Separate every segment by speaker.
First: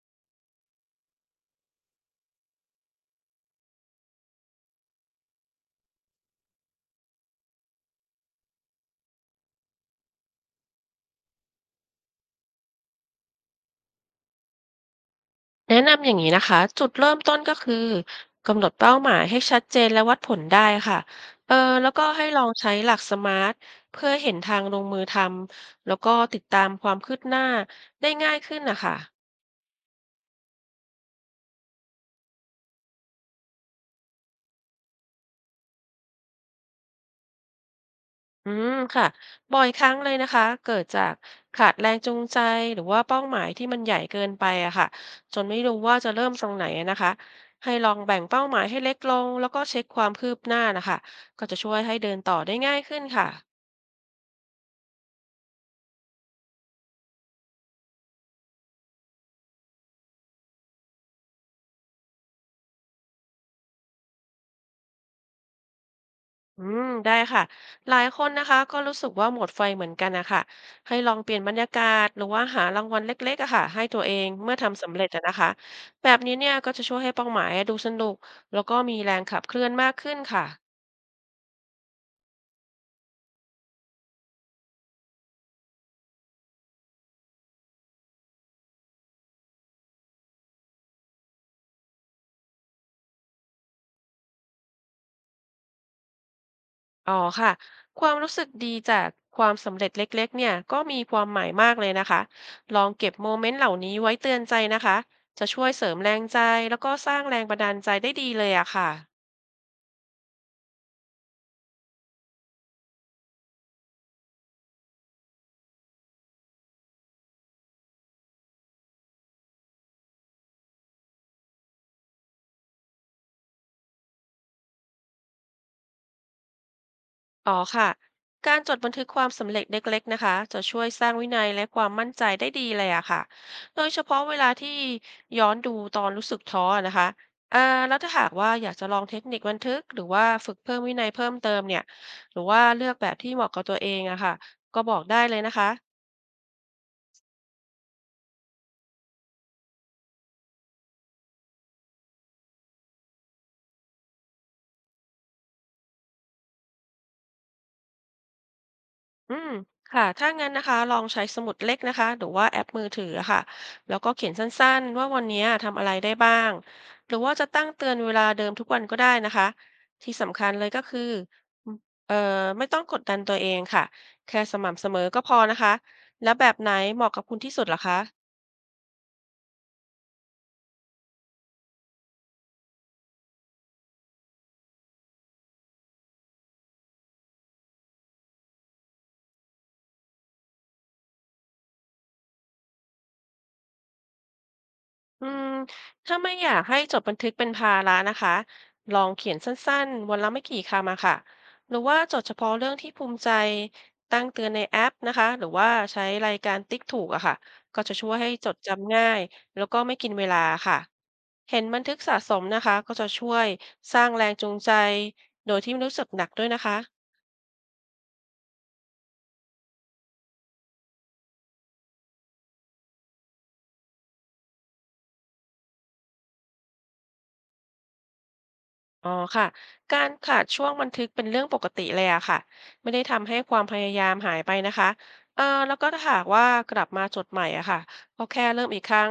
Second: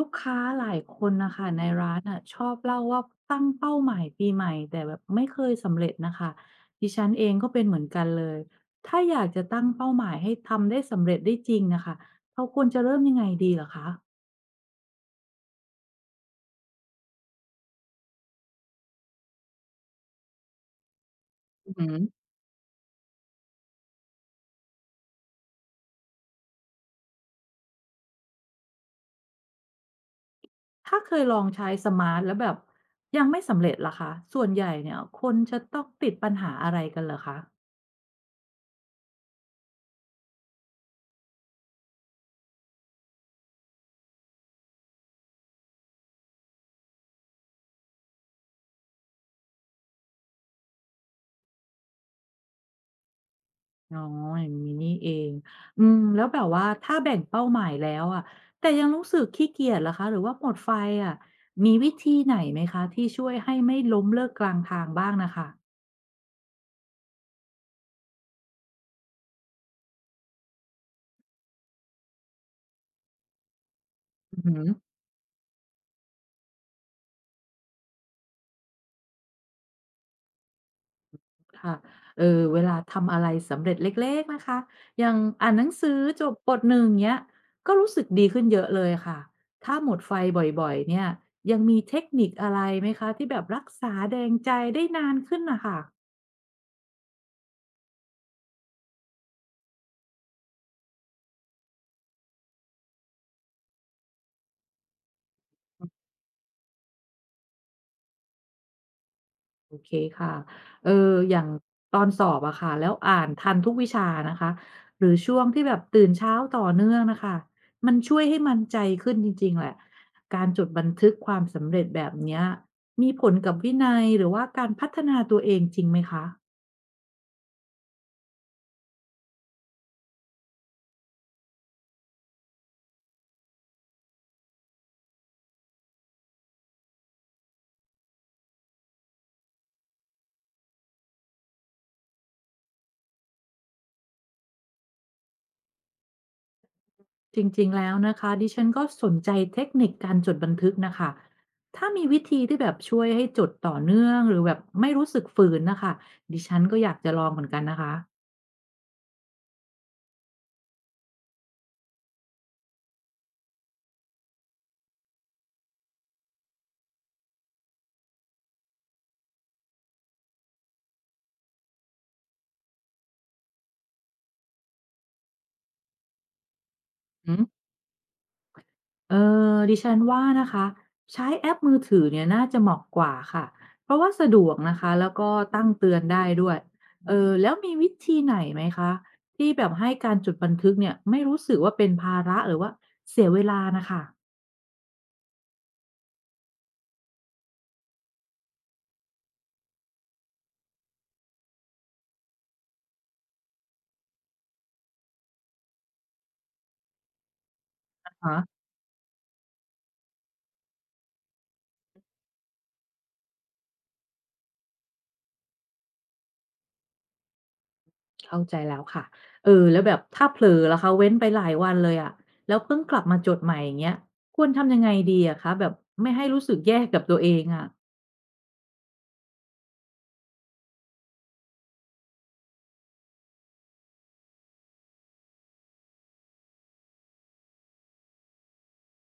Speaker 1: ลูกค้าหลายคนนะคะในร้านอ่ะชอบเล่าว่าตั้งเป้าหมายปีใหม่แต่แบบไม่เคยสำเร็จนะคะดิฉันเองก็เป็นเหมือนกันเลยถ้าอยากจะตั้งเป้าหมายให้ทำได้สำเร็จได้จริงนะคะเราควรจะเริ่มยังไงดีเหรอคะ
Speaker 2: แนะนำอย่างนี้นะคะจุดเริ่มต้นก็คือกำหนดเป้าหมายให้ชัดเจนและวัดผลได้ค่ะเออ
Speaker 1: อือหื
Speaker 2: แล้ว
Speaker 1: อ
Speaker 2: ก็ให้ลองใช้หลักสมาร์ทเพื่อเห็นทางลงมือทำแล้วก็ติดตามความคืบหน้าได้ง่ายขึ้นนะคะ
Speaker 1: ถ้าเคยลองใช้สมาร์ทแล้วแบบยังไม่สำเร็จล่ะคะส่วนใหญ่เนี่ยคนจะต้องติดปัญหาอะไรกันเหรอคะ
Speaker 2: ค่ะบ่อยครั้งเลยนะคะเกิดจากขาดแรงจูงใจหรือว่าเป้าหมายที่มันใหญ่เกินไปอะค่ะจนไม่รู้ว่าจะเริ่มตรงไหนอะนะคะให้ลองแบ่งเป้าหมายให้เล็กลงแล้วก็เช็คความคืบหน้านะคะก็จะช่วยให้เดินต่อได้ง่ายขึ้นค่ะ
Speaker 1: อ๋ออย่างงี้นี่เองอืมแล้วแบบว่าถ้าแบ่งเป้าหมายแล้วอะแต่ยังรู้สึกขี้เกียจเหรอคะหรือว่าหมดไฟอะมีวิธีไหนไหมคะที่ช่วยให้ไม่ล้มเลิกกลางทางบ้างน่ะค่ะ
Speaker 2: ได้ค่ะหลายคนนะคะก็รู้สึกว่าหมดไฟเหมือนกันนะคะให้ลองเปลี่ยนบรรยากาศหรือว่าหารางวัลเล็กๆอะค่ะให้ตัวเอง
Speaker 1: อือ
Speaker 2: เมื่อ
Speaker 1: ฮึ
Speaker 2: ทำสำเร็จอะนะคะแบบนี้เนี่ยก็จะช่วยให้เป้าหมายดูสนุกแล้วก็มีแรงขับเคลื่อนมากขึ้นค่ะ
Speaker 1: ค่ะเออเวลาทำอะไรสำเร็จเล็กๆนะคะอย่างอ่านหนังสือจบบทหนึ่งเงี้ยก็รู้สึกดีขึ้นเยอะเลยค่ะถ้าหมดไฟบ่อยๆเนี่ยยังมีเทคนิคอะไรไหมคะที่แบบรักษาแรงใจได้นานขึ้นน่ะค่ะ
Speaker 2: อ๋อค่ะความรู้สึกดีจากความสำเร็จเล็กๆเนี่ยก็มีความหมายมากเลยนะคะลองเก็บโมเมนต์เหล่านี้ไว้เตือนใจนะคะจะช่วยเสริมแรงใจแล้วก็สร้างแรงบันดาลใจได้ดีเลยอะค่ะ
Speaker 1: โอเคค่ะ เออ อย่างตอนสอบอะค่ะ แล้วอ่านทันทุกวิชานะคะ หรือช่วงที่แบบตื่นเช้าต่อเนื่องนะคะ มันช่วยให้มั่นใจขึ้นจริงๆแหละ การจดบันทึกความสำเร็จแบบเนี้ยมีผลกับวินัยหรือว่าการพัฒนาตัวเองจริงไหมคะ
Speaker 2: อ๋อค่ะ การจดบันทึกความสำเร็จเล็กๆนะคะจะช่วยสร้างวินัยและความมั่นใจได้ดีเลยอะค่ะโดยเฉพาะเวลาที่ย้อนดูตอนรู้สึกท้ออะนะคะอ่าแล้วถ้าหากว่าอยากจะลองเทคนิคบันทึกหรือว่าฝึกเพิ่มวินัยเพิ่มเติมเนี่ยหรือว่าเลือกแบบที่เหมาะกับตัวเองอะค่ะก็บอกได้เลยนะคะ
Speaker 1: จริงๆแล้วนะคะดิฉันก็สนใจเทคนิคการจดบันทึกนะคะถ้ามีวิธีที่แบบช่วยให้จดต่อเนื่องหรือแบบไม่รู้สึกฝืนนะคะดิฉันก็อยากจะลองเหมือนกันนะคะ
Speaker 2: อืมค่ะถ้างั้นนะคะลองใช้สมุดเล็กนะคะหรือว่าแอปมือถืออะค่ะแล้วก็เขียนสั้นๆว่าวันนี้ทำอะไรได้บ้างหรือว่าจะตั้งเตือนเวลาเดิมทุกวันก็ได้นะคะที่สำคัญเลยก็คือเอ่อไม่ต้องกดดันตัวเองค่ะแค่สม่ำเสมอก็พอนะคะแล้วแบบไหนเหมาะกับ
Speaker 1: หื
Speaker 2: คุณที่สุดเหรอคะ
Speaker 1: เออดิฉันว่านะคะใช้แอปมือถือเนี่ยน่าจะเหมาะกว่าค่ะเพราะว่าสะดวกนะคะแล้วก็ตั้งเตือนได้ด้วยเออแล้วมีวิธีไหนไหมคะที่แบบให้การจดบันทึกเนี่ยไม่รู้สึกว่าเป็นภาระหรือว่าเสียเวลานะคะ
Speaker 2: อืมถ้าไม่อยากให้จดบันทึกเป็นภาระนะคะลองเขียนสั้นๆวันละไม่กี่คำอะค่ะหรือว่าจดเฉพาะเรื่องที่ภูมิใจตั้งเตือนในแอปนะคะหรือว่าใช้รายการติ๊กถูกอะค่ะก็จะช่วย
Speaker 1: อ
Speaker 2: ให้จด
Speaker 1: อ
Speaker 2: จำง่ายแล้วก็ไม่กินเวลาค่ะเห็นบันทึกสะสมนะคะก็จะช่วยสร้างแรงจูงใจโดยที่ไม่รู้สึกหนักด้วยนะคะ
Speaker 1: เข้าใจแล้วค่ะเออแล้วแบบถ้าเผลอแล่ะคะเว้นไปหลายวันเลยอะแล้วเพิ่งกลับมาจดใหม่อย่างเงี้ยควรทำยังไงดีอะคะแบบไม่ให้รู้สึกแย่กับตัวเองอ
Speaker 2: อ๋อค่ะการขาดช่วงบันทึกเป็นเรื่องปกติเลยอะค่ะไม่ได้ทำให้ความพยายามหายไปนะคะแล้วก็ถ้าหากว่ากลับมาจดใหม่อะค่ะก็แค่เริ่มอีกครั้ง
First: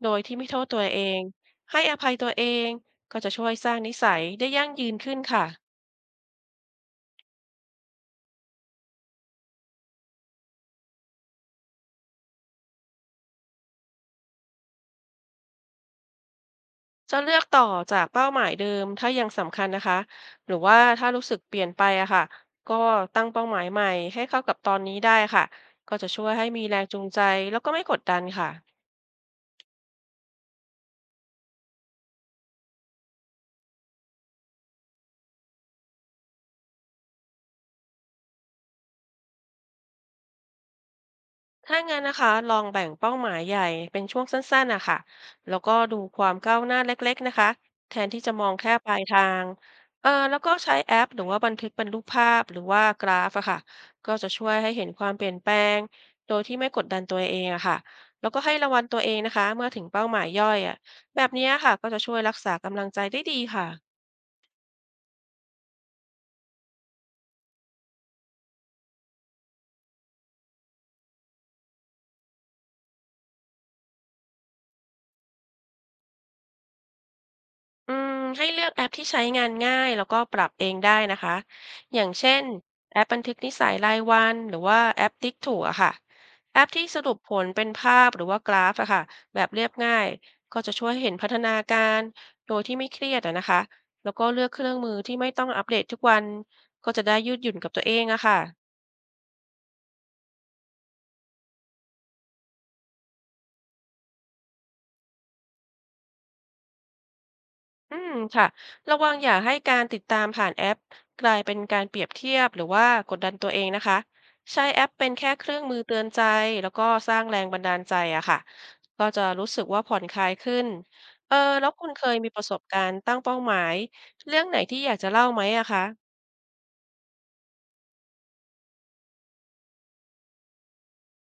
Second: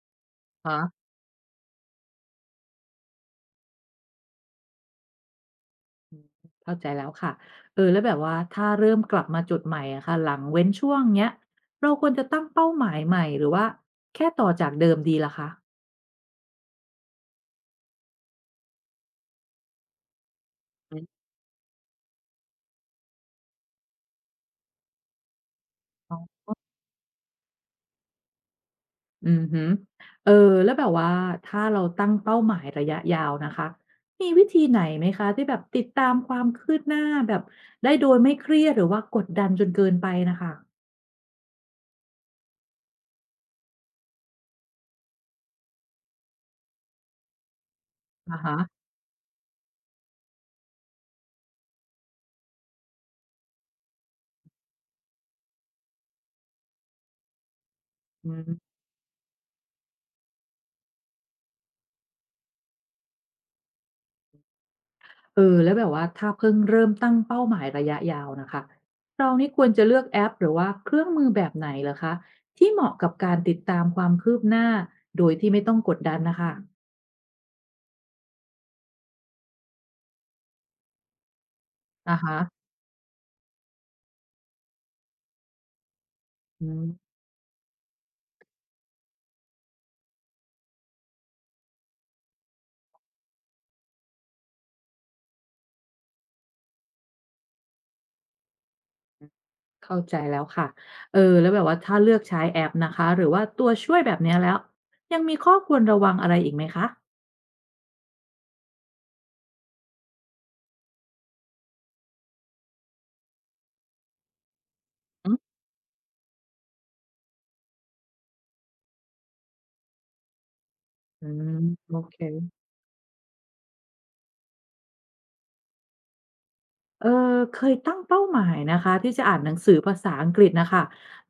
Speaker 2: โดยที่ไม่โทษตัว
Speaker 1: ะ
Speaker 2: เองให้อภัยตัวเองก็จะช่วยสร้างนิสัยได้ยั่งยืนขึ้นค่ะ
Speaker 1: เข้าใจแล้วค่ะ เออ แล้วแบบว่า ถ้าเริ่มกลับมาจุดใหม่อะค่ะหลังเว้นช่วงเนี้ย เราควรจะตั้งเป้าหมายใหม่หรือว่าแค่ต่อจากเดิมดีล่ะคะ
Speaker 2: จะเลือกต่อจากเป้าหมายเดิมถ้ายังสำคัญนะคะหรือว่า
Speaker 1: อื
Speaker 2: ถ้า
Speaker 1: ม
Speaker 2: รู้สึกเปลี่ยนไปอะค่ะก็ตั้งเป้าหมายใหม่ให้เข้ากับตอนนี้ได้ค่ะก็จะ
Speaker 1: อ๋อ
Speaker 2: ช่วยให้มีแรงจูงใจแล้วก็ไม่กดดันค่ะ
Speaker 1: อือึเออแล้วแบบว่าถ้าเราตั้งเป้าหมายระยะยาวนะคะมีวิธีไหนไหมคะที่แบบติดตามความคืบหน้าแบบได้โดยไม่เครียดหรือว่ากดดันจนเกินไปนะคะ
Speaker 2: ถ้างั้นนะคะลองแบ่งเป้าหมายใหญ่เป็นช่วงสั้นๆนะคะแล้วก็ดูความก้าวหน้าเล็กๆนะคะแทนที่จะ
Speaker 1: อะ
Speaker 2: มอง
Speaker 1: ฮะ
Speaker 2: แค่ปลายทางแล้วก็ใช้แอปหรือว่าบันทึกเป็นรูปภาพหรือว่ากราฟอะค่ะก็จะช่วยให้เห็นความเปลี่ยนแปลงโดยที่ไม่กดดันตัวเองอะค่ะแล้
Speaker 1: อื
Speaker 2: วก็ให้รา
Speaker 1: ม
Speaker 2: งวัลตัวเองนะคะเมื่อถึงเป้าหมายย่อยอะแบบเนี้ยค่ะก็จะช่วยรักษากำลังใจได้ดีค่ะ
Speaker 1: เออแล้วแบบว่าถ้าเพิ่งเริ่มตั้งเป้าหมายระยะยาวนะคะเรานี่ควรจะเลือกแอปหรือว่าเครื่องมือแบบไหนเหรอคะที่เหมาะกับการติดตามความคืบหน้าโดยที่ไม่ต้องกดดันนะคะ
Speaker 2: ให้เลือกแอปที่ใช้งานง่ายแล้วก็ปรับเองได้นะคะอย่าง
Speaker 1: อะ
Speaker 2: เช่
Speaker 1: ฮะ
Speaker 2: นแอปบันทึกนิสัยรายวันหรือว่าแอปติ๊กถูกอะค่ะแอ
Speaker 1: อื
Speaker 2: ป
Speaker 1: ม
Speaker 2: ที่สรุปผลเป็นภาพหรือว่ากราฟอะค่ะแบบเรียบง่ายก็จะช่วยเห็นพัฒนาการโดยที่ไม่เครียดอะนะคะแล้วก็เลือกเครื่องมือที่ไม่ต้องอัปเดตทุกวันก็จะได้ยืดหยุ่นกับตัวเองอะค่ะ
Speaker 1: เข้าใจแล้วค่ะเออแล้วแบบว่าถ้าเลือกใช้แอปนะคะหรือว่าตัวช่วยแบบเนี้ยแล้วยังมีข้อควรระวังอะไรอีกไหมคะ
Speaker 2: ค่ะระวังอย่าให้การติดตามผ่านแอปกลายเป็นการเปรียบเทียบหรือว่ากดดันตัวเองนะคะใช้แอปเป็นแค่เครื่องมือเตือนใจแล้วก็สร้างแรงบันดาลใจอะค่ะก็จะรู้สึกว่าผ่อนคลายขึ้น
Speaker 1: อื
Speaker 2: เออ
Speaker 1: ม
Speaker 2: แล้วคุณ
Speaker 1: โอ
Speaker 2: เคย
Speaker 1: เค
Speaker 2: มีประสบการณ์ตั้งเป้าหมายเรื่องไหนที่อยากจะเล่าไหมอะคะ
Speaker 1: เอเคยตั้งเป้าหมายนะคะที่จะอ่านหนังสือภาษาอังกฤษนะคะ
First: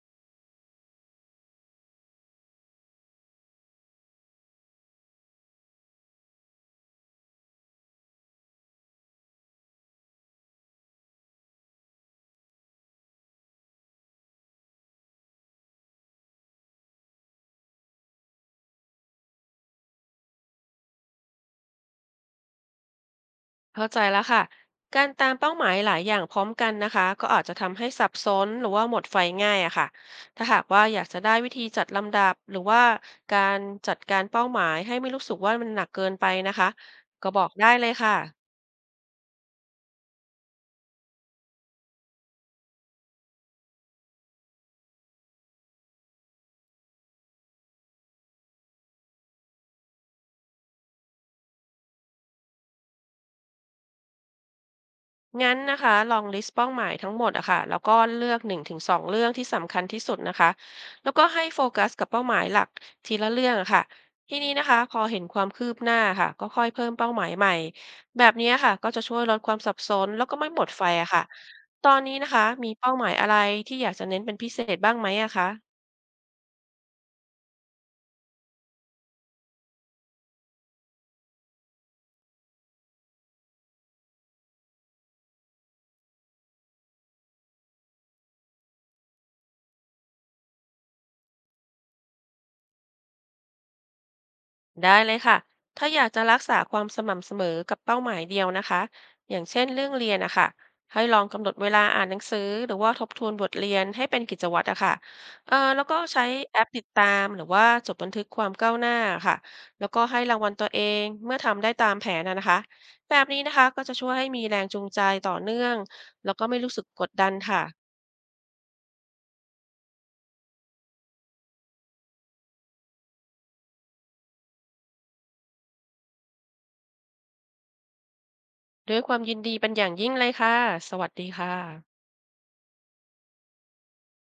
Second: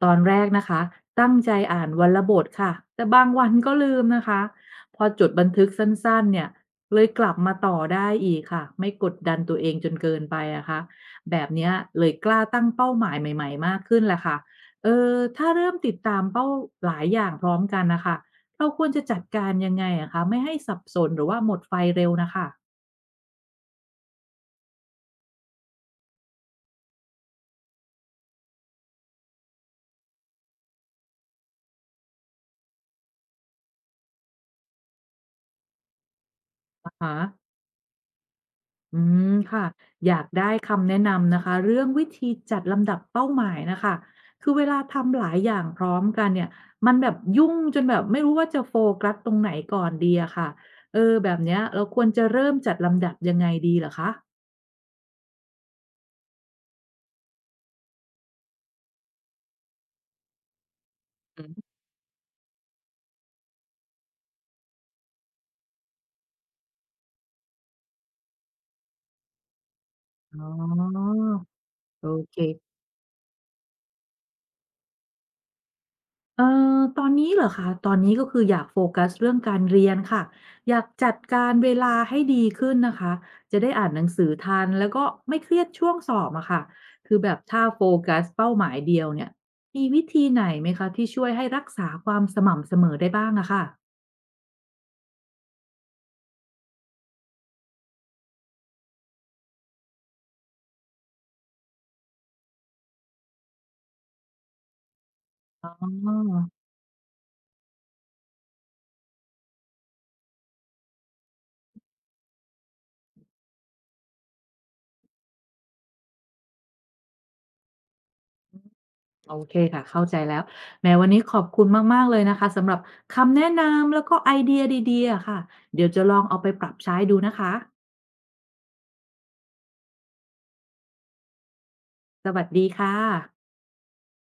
Speaker 1: ตอนแรกนะคะตั้งใจอ่านวันละบทค่ะแต่บางวันก็ลืมนะคะพอจดบันทึกสั้นๆเนี่ยเลยกลับมาต่อได้อีกค่ะไม่กดดันตัวเองจนเกินไปอะคะแบบเนี้ยเลยกล้าตั้งเป้าหมายใหม่ๆมากขึ้นแหละค่ะเออถ้าเริ่มติดตามเป้าหลายอย่างพร้อมกันนะคะเราควรจะจัดการยังไงอะคะไม่ให้สับสนหรือว่าหมดไฟเร็วนะคะ
Speaker 2: เข้าใจแล้วค่ะ การตามเป้าหมายหลายอย่างพร้อมกันนะคะก็อาจจะทำให้สับสนหรือว่าหมดไฟง่ายอะค่ะถ้าหากว่าอยากจะได้วิธีจัดลำดับหรือว่าการจัดการเป้าหมายให้ไม่รู้สึกว่ามันหนักเกินไปนะคะ
Speaker 1: อาฮะ
Speaker 2: ก็บอกได้เลยค่ะ
Speaker 1: อืมค่ะอยากได้คำแนะนำนะคะเรื่องวิธีจัดลำดับเป้าหมายนะคะคือเวลาทำหลายอย่างพร้อมกันเนี่ยมันแบบยุ่งจนแบบไม่รู้ว่าจะโฟกัสตรงไหนก่อนดีอะค่ะเออแบบเนี้ยเราควรจะเริ่มจัดลำดับยังไงดีเหรอคะ
Speaker 2: งั้นนะคะลองลิสต์เป้าหมายทั้งหมดอะค่ะแล้วก็เลือกหนึ่งถึงสองเรื่องที่สำคัญที่สุดนะคะแล้วก็ให้โฟกัสกับเป้าหมายหลักทีละเรื่องอะค่ะทีนี้นะคะพอเห็นความคืบหน้าค่ะก็ค่อยเพิ่มเป้าหมายใหม่แบบนี้ค่ะก็จะช่วยลดความสับสนแล้วก็
Speaker 1: อ๋
Speaker 2: ไม่หมดไฟอะ
Speaker 1: อ
Speaker 2: ค่ะตอน
Speaker 1: โอ
Speaker 2: นี้นะ
Speaker 1: เค
Speaker 2: คะมีเป้าหมายอะไรที่อยากจะเน้นเป็นพิเศษบ้างไหมอะคะ
Speaker 1: เอ่อตอนนี้เหรอคะตอนนี้ก็คืออยากโฟกัสเรื่องการเรียนค่ะ อยากจัดการเวลาให้ดีขึ้นนะคะ จะได้อ่านหนังสือทันแล้วก็ไม่เครียดช่วงสอบอะค่ะคือแบบถ้าโฟกัสเป้าหมายเดียวเนี่ย มีวิธีไหนไหมคะที่ช่วยให้รักษาความสม่ำเสมอได้บ้างอะค่ะ
Speaker 2: ได้เลยค่ะถ้าอยากจะรักษาความสม่ำเสมอกับเป้าหมายเดียวนะคะอย่างเช่นเรื่องเรียนนะคะให้ลองกำหนดเวลาอ่านหนังสือหรือว่าทบทวนบทเรียนให้เป็นกิจวัตรอะค่ะ
Speaker 1: อ๋
Speaker 2: แล้ว
Speaker 1: อ
Speaker 2: ก็ใช้แอปติดตามหรือว่าจดบันทึกความก้าวหน้าค่ะแล้วก็ให้รางวัลตัวเองเมื่อทำได้ตามแผนนะคะแบบนี้นะคะก็จะช่วยให้มีแรงจูงใจต่อเนื่องแล้วก็ไม่รู้สึกกดดันค่ะ
Speaker 1: โอเคค่ะเข้าใจแล้วแหมวันนี้ขอบคุณมากๆเลยนะคะสำหรับคำแนะนำแล้วก็ไอเดียดีๆอะค่ะเดี๋ยวจะลองเอาไปปรับใช้ดูนะคะ
Speaker 2: ด้วยความยินดีเป็นอย่างยิ่งเลยค่ะสวัสดีค่ะ
Speaker 1: สวัสดีค่ะ